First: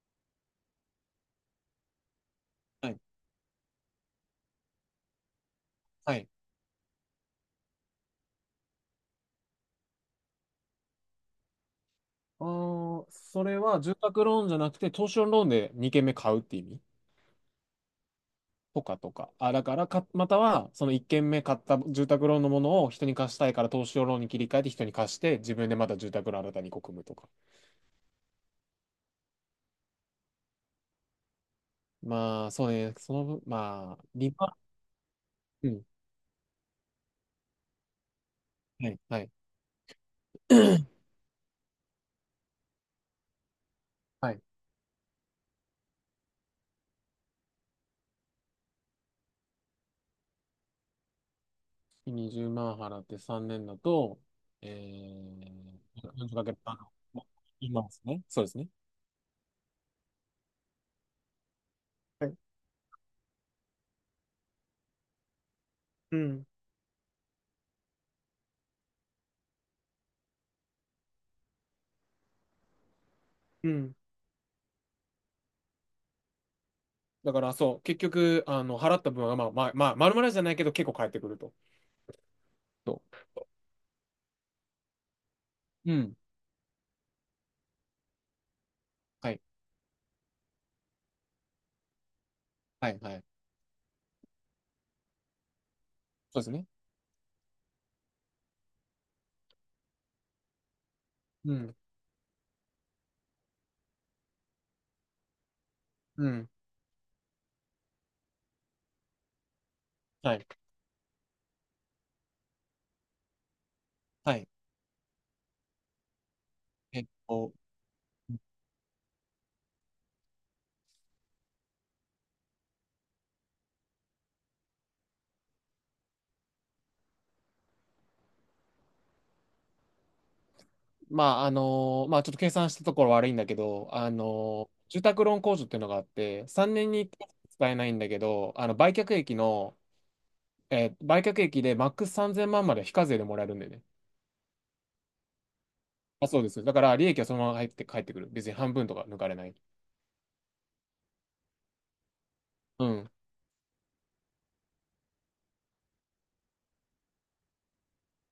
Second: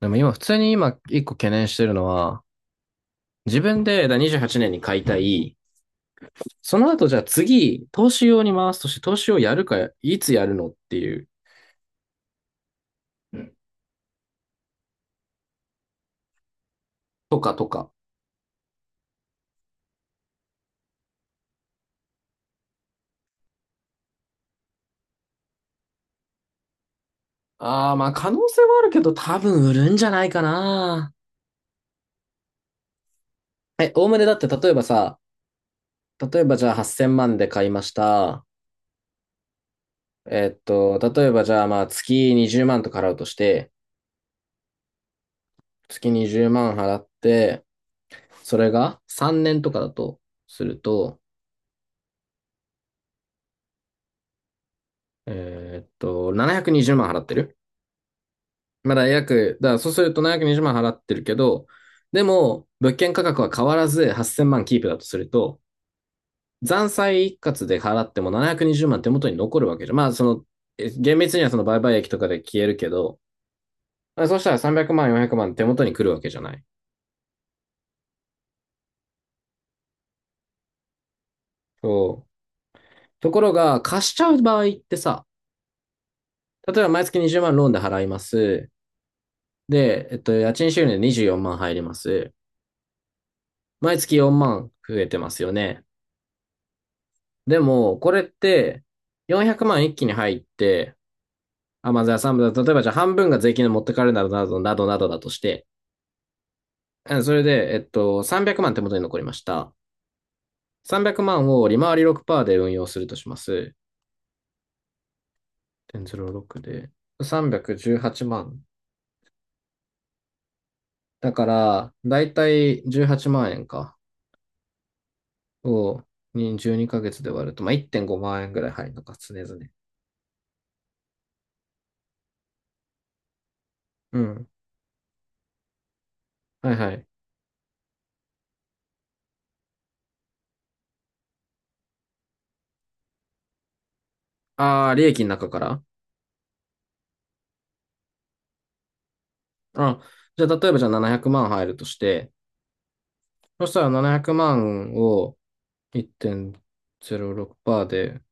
でも今、普通に今、一個懸念してるのは、はい。自分で28年に買いたい、はい。その後じゃあ次、投資用に回すとして、投資をやるか、いつやるのっていう、それは住宅ローンじゃなくて、投資用ローンで2軒目買うって意味とかとか。とかとか。あ、だからか、または、その1軒目買った住宅ローンのものを人に貸したいから投資用ローンに切り替えて人に貸して、自分でまた住宅ローン新たにこう組むとか。ああ、まあ可能性はあるけど、多分売るんじゃないかな。まあ、そうね。その分、まおあ、おむねだ利って回例えばさ、りうん。例えばじゃあ8000万で買いました。はい。はい。例えばじゃあまあ月20万とか払うとして、はい。月20万払って、それが3年とかだとすると、20万払って3年だと、え4かける、まあ720万払の、ってる今ですね。そうですね。だからそうすると720万払ってるけど、ではいも、物件価格は変わらず8000万キープだとすると、うん。残債一括で払っても720万手元に残るわけじゃん。まあ、その、厳密にはその売買益とかで消えるけど、うん。そうしたら300万、400万手元に来るわけじゃない。だからそう、結局、払った分は、まあ、まあ、まあ、丸々じゃないけど、結構返ってくると。そう。そところが、貸しちゃう場合ってさ、う。うん。例えば毎月20万ローンで払います。はい。で、家賃収入で24万入ります。はい、はい。毎月4万増えてますよね。そうですね。でも、これって、400万一気に入って、うん。あ、まあ、じゃあ3分、例えばじゃあ半分が税金で持ってかれるなどなどなどなどだとして、うん。うんそれで、300万手元に残りました。はい。300万を利回り6%で運用するとします。はい。0.06で。えっと、318万。だから、だいたい18万円か。を、に12ヶ月で割ると、まあ、1.5万円ぐらい入るのか、常々。まあ、ちょっと計算したところ悪いんだけど、うん。住宅ローン控除っていうのがあって、は3い年はにいい。っかい使えないんだけど、売却益でマックス3000万まんまで非課税でもらえるんだよね。ああ、利益の中から。あ、そうです。だから、利益はそのまま入って帰ってくる。別に半分とか抜かれない。あ、じゃあ、例えばじゃあ700万入るとして、うん。そしたら700万を1.06%で、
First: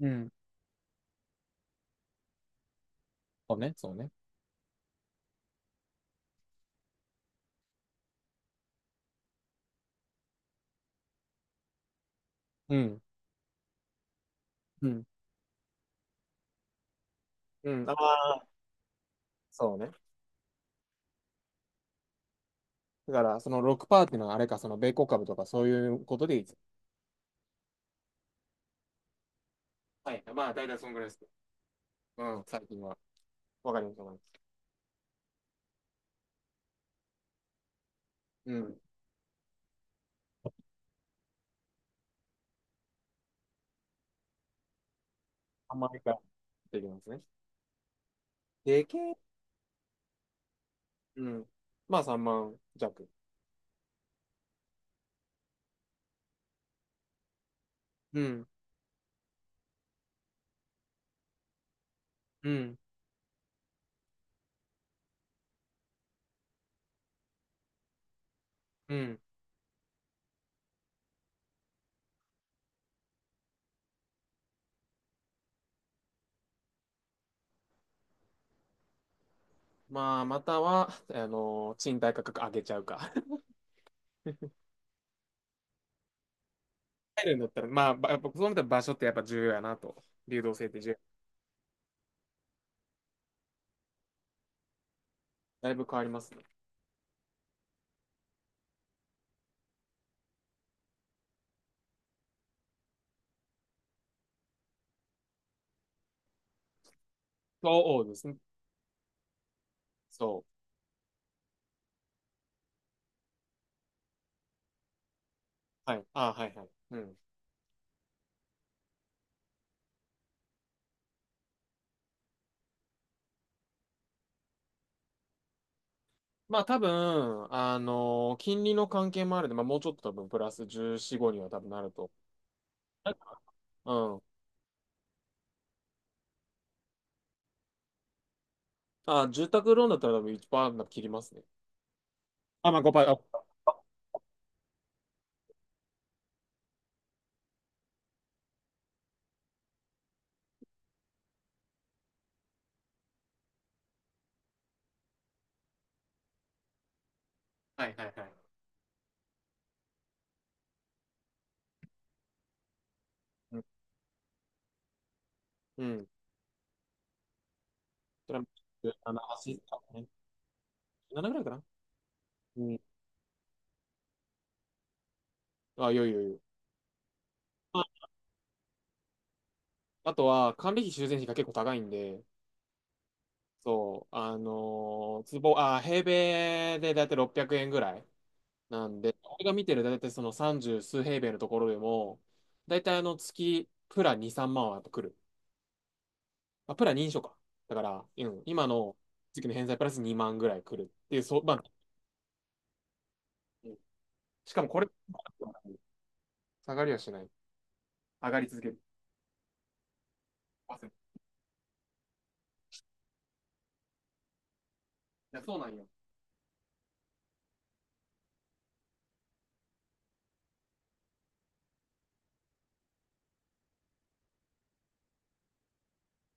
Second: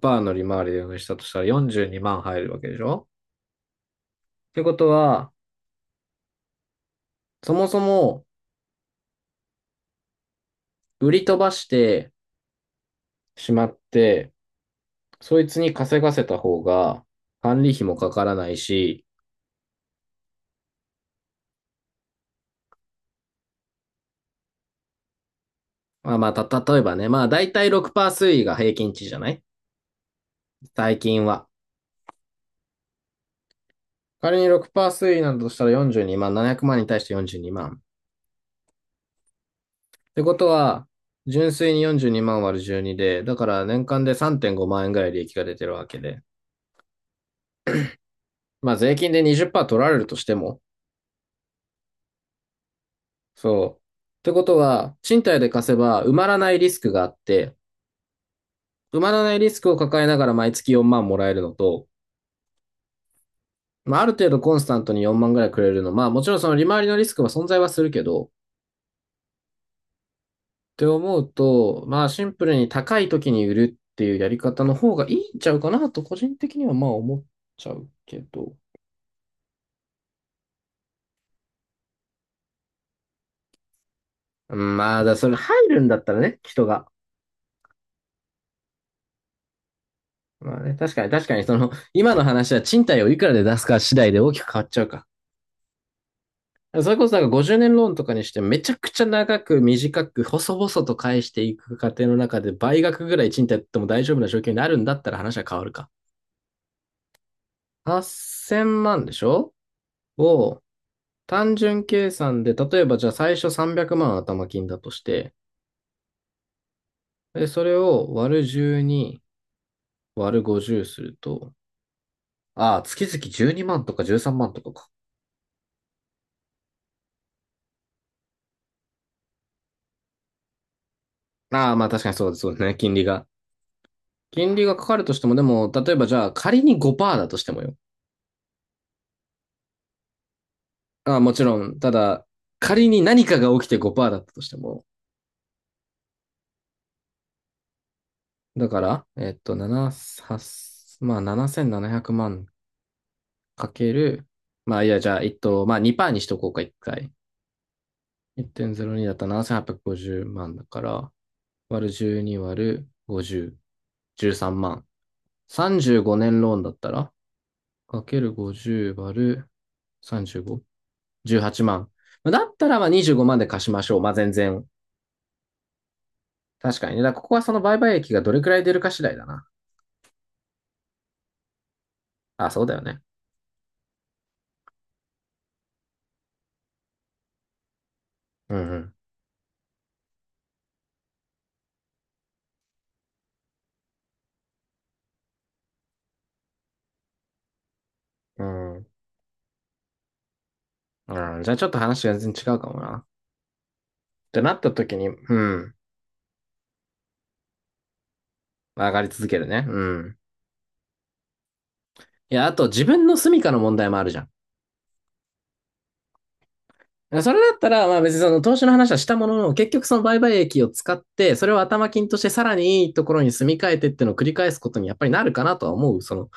うん。の利回りでしたとしたら42万入るわけでしょ。そうね、そうね。ってことは、そもそも売り飛ばしてうん。しまって、うんそいつに稼がせた方が管理う費ん、あもかからあ、ないし、そうね。だから、その6%っていうのはあれか、その米国株とかそういうまこあまとあ、でいいです。例えばね、まあ大体6%推移が平均値じゃないはい。まあ、大体その最ぐらいで近す。は。うん、最近は。わかります、わかりま仮にす。6%推移なんだとしたら42万、700万に対して42万。うん。てことは、純粋に42万割る12で、だから年間で3.5万円ぐらい利益が出てる3わ万け円からで。できますね。まあで税け金え、で20%取られるとしても、うん。まあ、3万弱。そう。ってことは、賃貸で貸せば埋まらないリスクがあって、うん、埋まらないリスクを抱えながら毎月4万もらえるのと、うん、まあある程度コンスタントに4万ぐらいくれるの、まあもちろんその利回りのリスクは存在はするけど、っうん。て思うと、まあシンプルに高い時に売るっていうやり方の方がいいんちゃうかなと個人的にはまあ思っちゃうけど。まあ、または、賃貸価格上げちゃうか。まあ、それ入るんだったらね、人が。入るんだったら、まあ、やっぱそうなったら場所ってやっぱ重要やなと。流動まあ性っね、て重確かに要。確かに、その、今の話は賃貸をいくらで出すか次第で大きく変わっちゃうか。だいぶ変わりますね。それこそなんか50年ローンとかにしてめちゃくちゃ長く短く細々と返していく過程の中で倍額ぐらい賃貸やっても大丈夫な状況になるんだったら話は変わるか。そうですね。8000万でしょ。そを単純計算で、例えばじゃあ最初300万頭金だとして、う。はい。ああ、はい、はい。うん。で、それを割る12割る50すると、ああ、月々12万とか13万とかか。まあ多分、金利の関係もあるんで、まあもうちょっと多分プラス14、5には多分ああ、なまある確かと。にそうですそうですね。金利が。うん。金利がかかるとしても、でも、例えばじゃあ仮に5%だとしてもよ。あ、住宅ローンだったら多分1%なんか切りああ、まもすね。ちろん。ただ、あ、まあ仮ごパにーセン何かトが起きて5%だったとしても。だから、7、8まあ7700万かける、まあいや、じゃあ、まあ2%にしとこうか、1回。はいはいはい。1.02だったら7850万だから、割る12割る50、うん。13万。う35ん。年ローンだったらかけそるれは、50割7、る8、35、な7ぐらいか18な。万。じゅうはちまあだっうたらん。まあ25万で貸しましょう。まあ全然。あ、よいよいよい。確かにね。だからここはその売買益がどれくらい出るか次第だな。あとは、管理費、修繕費が結構高いんで、あ、そうだよね。そう、あのー坪、あ平米でだいたい600円ぐらいうなんんで、俺が見てるだいたいその30数平米のところでも、だいたい月、プラ2、3万はやっぱ来る。あ、プラ認証か。だから、ううん、今ん。うの月の返済プラス2万ぐらい来るっていう、ん。そうん、う、じゃまあちあ、ょっと話が全然違うかもな。っうんてなしっかもたこれ、時に、うん。下がりはしない。上がり続ける。上がり続けるね。うん。いや、あと自分の住処の問題もあるじゃん。いや、そうなんよ。それだったら、まあ別にその投資の話はしたものの、結局その売買益を使って、それを頭金としてさらにいいところに住み替えてっていうのを繰り返すことにやっぱりなるかなとは思う。その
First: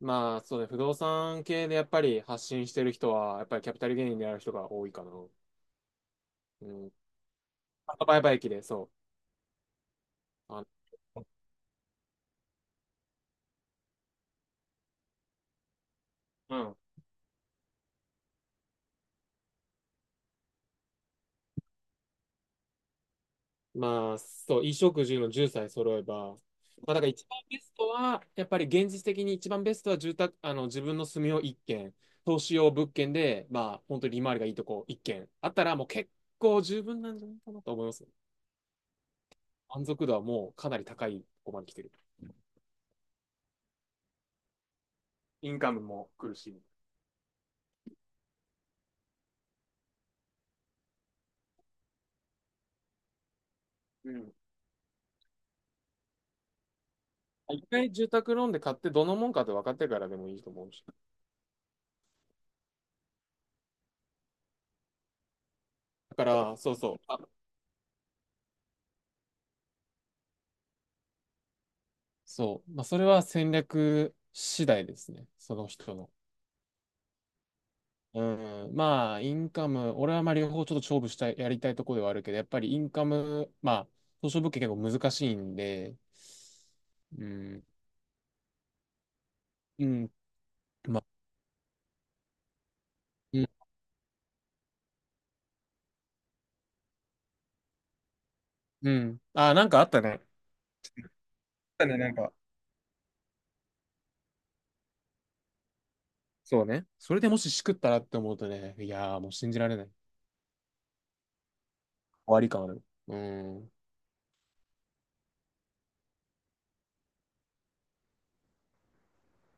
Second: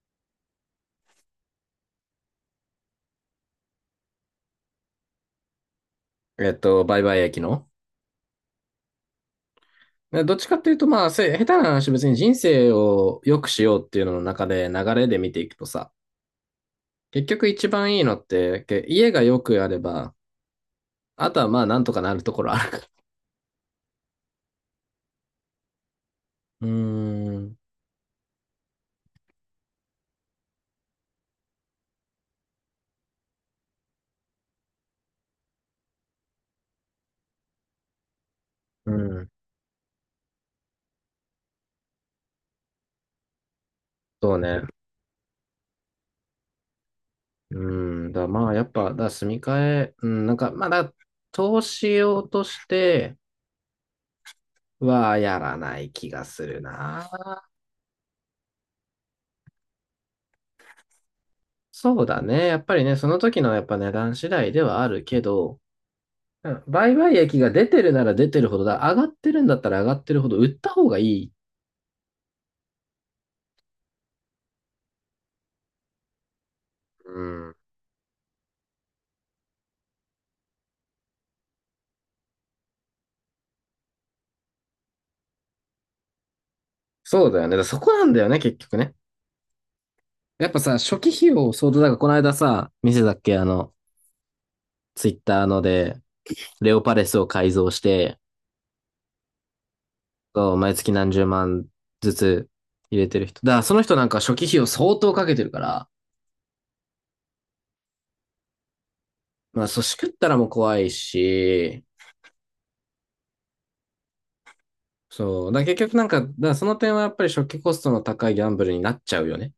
まあ、そうね、不動産系でやっぱり発信してる人は、やっぱりキャピタルゲインである人が多いかな。うん売買益の。あバイバイ駅で、そでどっちう。かっていうと、まあ、下手な話、別に人生を良くしようっていうのの中で流れで見ていくとさ、うん結局一番いいのって、家が良くあれば、あとはまあ、なんとかなるところあるから。まあ、そう、衣食住の10歳揃えば、まうーあ、だから一番ん、ベストは、やっぱり現実的に一番ベストは住宅、自分の住みを1軒、投資用物件で、まあ、本当に利回りがいいとこ1軒あったら、もう結構十分なんじゃないかなと思います。うん、満足度はもうかなり高いとこまで来てる。そうね。インカムも来るし。うん、だからまあ、やっぱ、だから住み替え、うん、なんか、まあ投資用としてうん。はやらない気がするな。一回住宅ローンで買ってどのもんかって分かってからでもいいと思うし。そうだね。やっぱりね、その時のやっぱ値段次第ではあるけど、だかうら、ん、そうそ売う。買あ益が出てるなら出てるほどだ。上がってるんだったら上がってるほど売った方がいい。そう。まあ、それは戦略次第ですね。その人の。うん。うん。まあ、インカム、俺はまあ両方ちょっと勝負したい、やりたいところではあるけど、やっぱりインカム、まあ、東証物件結構難しいんで、うそうだよね。だかん。らそこなんだよね、結局ね。うん。やっぱさ、初まあ、期費用相当だから、この間さ、見せたっけ、うあん。の、ツイッターので、レオパレスを改造して、うん。あ、なんかあったね。あっそう毎月何十万たね、なずんか。つ入れてる人。だからその人なんか初期費用相当かけてるから、そうね。それでもししくったらって思うとね、いやーもう信じまあ、られそう、ない。終しくったらもう怖いし、わり感ある。うん。そう。だから結局なんか、だからその点はやっぱり初期コストの高いギャンブルになっちゃうよね。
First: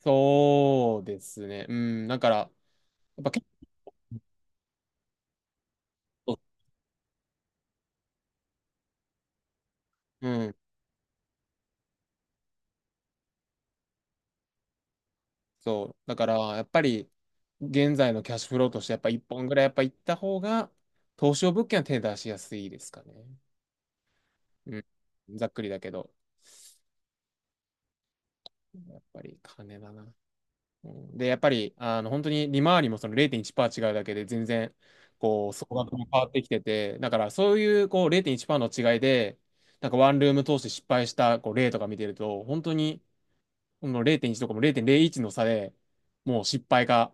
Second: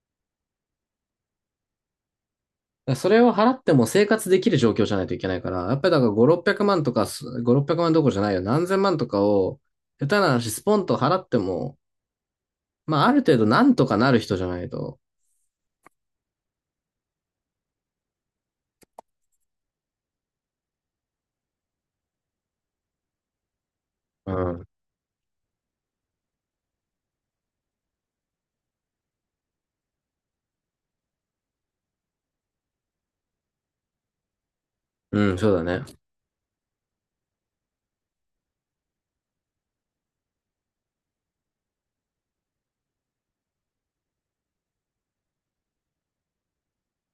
そうですね。うん。だから、やらそれっぱを結払っても生活できる状況じゃないといけないから、やっぱりだから5、構、600万とか5、600万どころじゃないよ。何千万とかを、下手なう話、ん。スポンと払っても、まあ、ある程度なんとかなる人じゃないと。そう。だから、やっぱり、現在のキャッシュフローとして、やっぱ一本ぐらいやっぱ行った方が、投資用物件は手出しやすいですかね。うん。うん。ざっくりだけど、やっぱり金だな。うん、で、やっぱり、本当に利回りもその0.1%違うだけで、全然、うん、こそう、うだ総額ね。も変わってきてて、だからそういう、こう、0.1%の違いで、なんかワンルーム投資失敗したこう例とか見てると、本当に、この0.1とかも0.01の差でもう失敗が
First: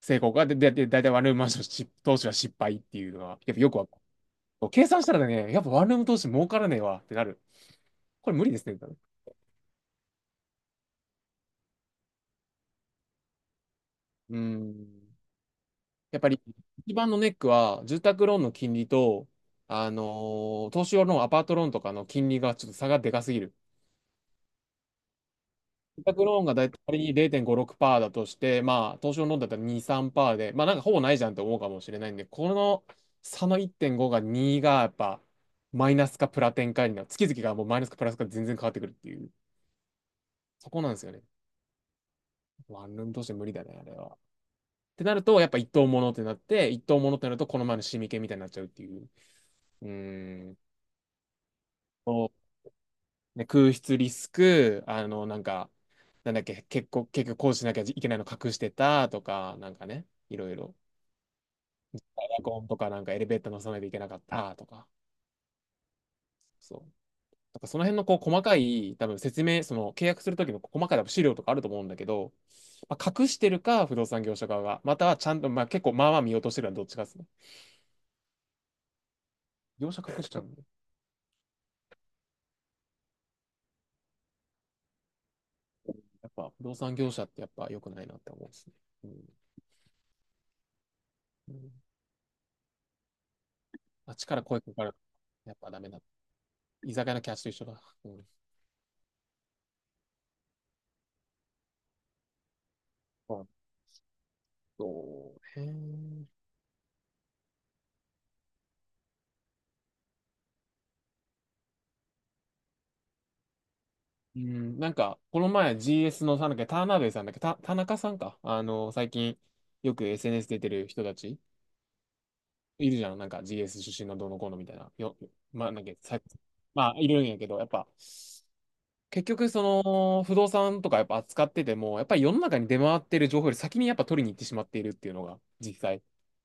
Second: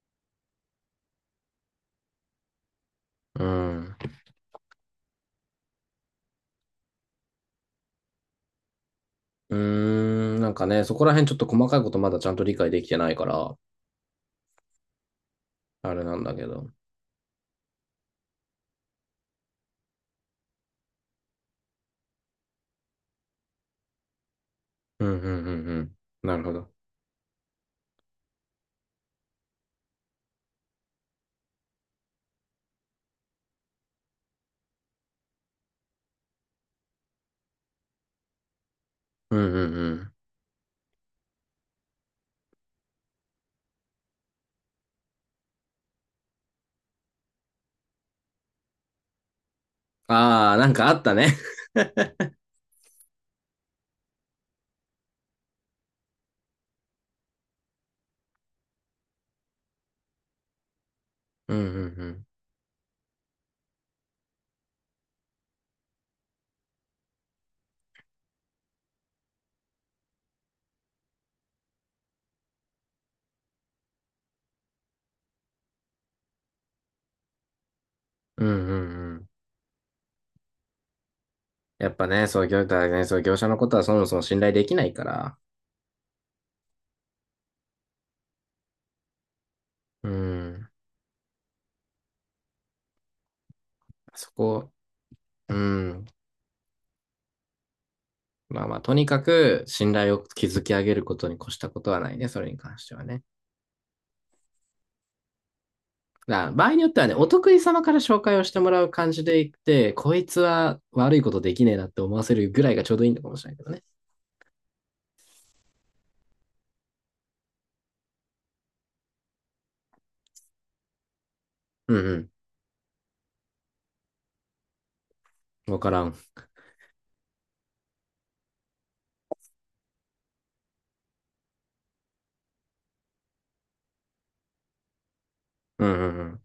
成功が、で、だいたいワンルームマンションし投資は失敗っていうのは、うやっぱよくわん。かる。計算したらね、やっぱワンルーム投資儲からねえわってなる。これ無理ですね、多分。うーん、なんかね、そこら辺ちょっと細かいことまだちゃんと理解できてないから、うーん。あれなやっんぱだりけど。一番のネックは、住宅ローンの金利と、投資用ローンアパートローンとかの金利がちょっと差がでかすぎる。うん、うん、うん、うん。住宅なローるンほがだど。いたい仮に0.56%だとして、まあ、投資のローンだったら2、3%で、まあ、なんかほぼないじゃんって思うかもしれないんで、この差の1.5が2がやっぱ、マイナスかプラ転換になる。月々がもうマイナスかプラスか全然変わってくるっていう、うん、うん、うん。そこなんですよね。ワンルームとして無理だね、あれは。ってなると、やっぱ一等物ってなって、一等物ってなると、この前のシミ系みたいになっちゃうっていう。うーああ、ん。なんかあったね。そうね、空室リスク、なんか、なんだっけ、結構、結局こうしなきゃいけないの隠してたとか、なんかね、いろいろ。うん、うん、うエん。アコンとかなんかエレベーター乗さないといけなかったとか、そう。だからその辺のこう細かい、多分説明、その契約するときの細かい資料とかあると思うんだけど、まあ、隠してるか、不動産業者側が、またはちゃんと、まあ結構まあまあ見落としてるのはどっちかですね。うん、うん、うん。業者隠しちゃうんで、やっぱね、そう、業者のことはそもそも信頼できないから、やっぱ不動産業者ってやっぱ良くないなって思うんですね。うん。うん、うんあっちそから声こ、かかる。うやっぱダメだ。ん、居酒屋のキャッシュと一緒だ。うん。まあまあ、とにかく信頼を築き上げることに越したことはないね、それに関してはね。そうね。だから場合によってはね、お得意様から紹介をしてもらう感じでいって、こいつは悪いことできねえなって思わせるぐらいがちょうどいいのかもしれないけどね。うん、なんか、この前 GS の、なんだっけ、田辺さんだっけ、田中さんか。最近、よく SNS 出てる人たち、うんういるじゃん。なんか GS 出身のどうのこうのみたいな。まあ、ん、わなんかだっけ、らん。まあ、いるんやけど、やっぱ、結局、その、不動産とかやっぱ扱ってても、やっぱり世の中に出回ってる情報より先にやっぱ取りに行ってしまっているっていうのが、実う際。んうん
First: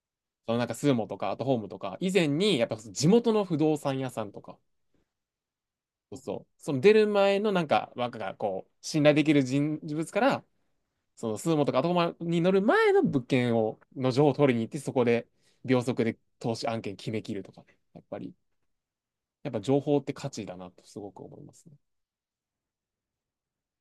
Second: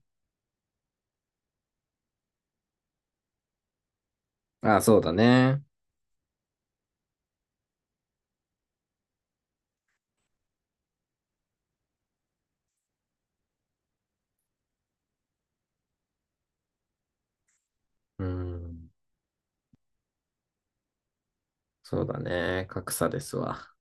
そのなんか、スーモとか、アットホームとか、以前に、やっぱ地元の不動産屋さんとか、うん。ああ、そうだね。そうそう、その出る前のなんか、若がこう、信頼できる人物から、そのスーモとかアトコマに乗る前の物件を、の情報を取りに行って、そこで秒速で投資案件決めきるとかね。やっぱうり、ん、やっぱ情報って価値だなとすごく思いますね。そうだね。格差ですわ。